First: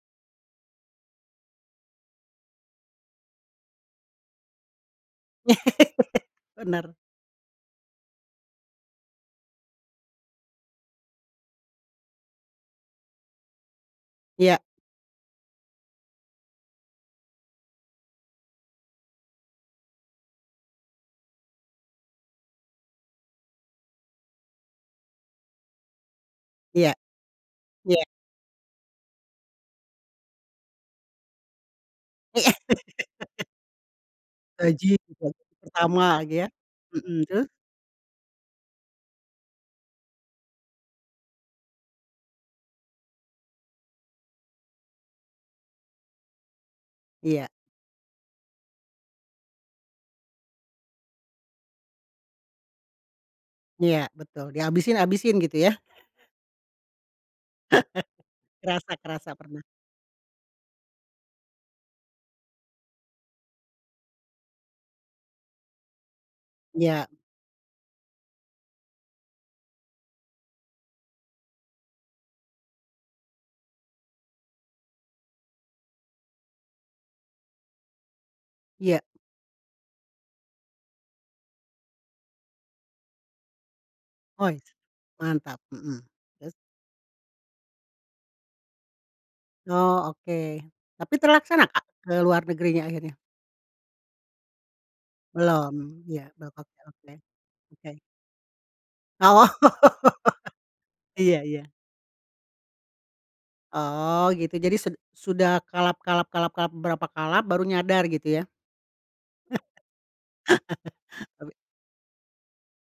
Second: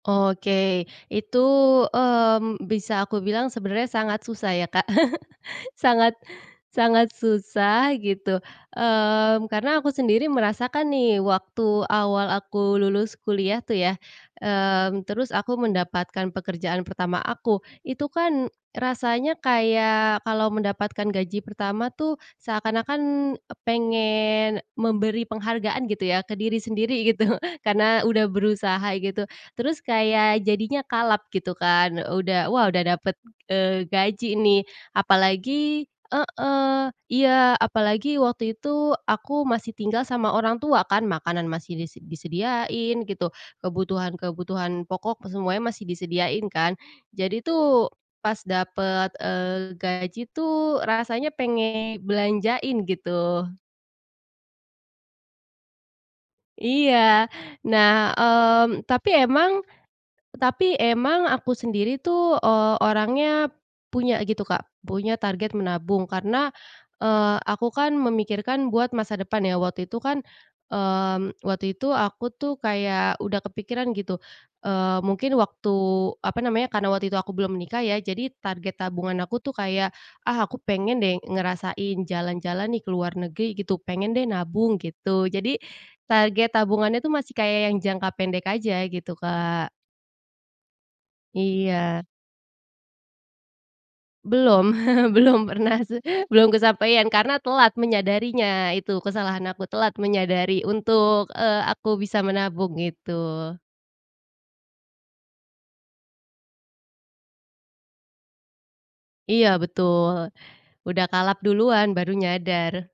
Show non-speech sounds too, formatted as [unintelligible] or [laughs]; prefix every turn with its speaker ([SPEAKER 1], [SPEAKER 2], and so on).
[SPEAKER 1] Oke, itu, mmm, bisa aku bilang sebenarnya sangat susah ya, Kak, [laughs] sangat
[SPEAKER 2] [laughs] Bener.
[SPEAKER 1] sangat susah gitu, eee, karena aku sendiri merasakan nih waktu awal aku lulus kuliah tuh ya,
[SPEAKER 2] Iya.
[SPEAKER 1] eee, terus aku mendapatkan pekerjaan pertama aku itu kan rasanya kayak kalau mendapatkan gaji pertama tuh seakan-akan pengen memberi penghargaan gitu ya ke diri
[SPEAKER 2] Iya.
[SPEAKER 1] sendiri gitu, [chuckles] karena
[SPEAKER 2] Iya.
[SPEAKER 1] udah berusaha gitu. Terus kayak jadinya kalap gitu kan, udah wah udah dapet,
[SPEAKER 2] [laughs]
[SPEAKER 1] eee, gaji nih.
[SPEAKER 2] Gaji bulan
[SPEAKER 1] Apalagi
[SPEAKER 2] pertama [unintelligible] ya,
[SPEAKER 1] heeh,
[SPEAKER 2] mhm, terus?
[SPEAKER 1] iya, apalagi waktu itu aku masih tinggal sama orang tua kan, makanan masih dise disediain gitu, kebutuhan-kebutuhan pokok semuanya masih disediain kan, jadi
[SPEAKER 2] Iya.
[SPEAKER 1] tuh pas dapet, eee, gaji tuh rasanya pengen belanjain gitu.
[SPEAKER 2] Iya, betul. Dihabisin habisin gitu ya.
[SPEAKER 1] Iya,
[SPEAKER 2] [chuckles]
[SPEAKER 1] nah, mmm,
[SPEAKER 2] Kerasa
[SPEAKER 1] tapi
[SPEAKER 2] kerasa,
[SPEAKER 1] emang
[SPEAKER 2] pernah.
[SPEAKER 1] tapi emang aku sendiri tuh, eee, orangnya punya gitu, Kak, punya target menabung karena,
[SPEAKER 2] Iya.
[SPEAKER 1] eee, aku kan memikirkan buat masa depan ya waktu itu kan, mmm, waktu itu aku tuh kayak udah kepikiran gitu, eee, mungkin waktu apa namanya, karena waktu itu aku belum nikah ya jadi target
[SPEAKER 2] Iya.
[SPEAKER 1] tabungan aku tuh kayak, ah, aku pengen deh ngerasain jalan-jalan nih ke luar negeri gitu, pengen deh
[SPEAKER 2] Oh,
[SPEAKER 1] nabung gitu, jadi
[SPEAKER 2] mantap, mhm, terus?
[SPEAKER 1] target tabungannya itu masih kayak yang jangka pendek aja gitu, Kak.
[SPEAKER 2] Oh, oke. Tapi terlaksana, Kak,
[SPEAKER 1] Iya.
[SPEAKER 2] ke luar negerinya akhirnya?
[SPEAKER 1] Belum [laughs] belum pernah,
[SPEAKER 2] Belum
[SPEAKER 1] [laughs]
[SPEAKER 2] iya, belum,
[SPEAKER 1] belum
[SPEAKER 2] oke oke
[SPEAKER 1] kesampaian karena telat
[SPEAKER 2] oke.
[SPEAKER 1] menyadarinya, itu kesalahan
[SPEAKER 2] Oh.
[SPEAKER 1] aku, telat menyadari
[SPEAKER 2] [laughs]
[SPEAKER 1] untuk,
[SPEAKER 2] Iya
[SPEAKER 1] eee,
[SPEAKER 2] iya.
[SPEAKER 1] aku bisa menabung itu.
[SPEAKER 2] Oh, gitu jadi sud sudah kalap kalap kalap kalap beberapa kalap baru nyadar gitu ya?
[SPEAKER 1] Iya betul, udah kalap duluan baru nyadar.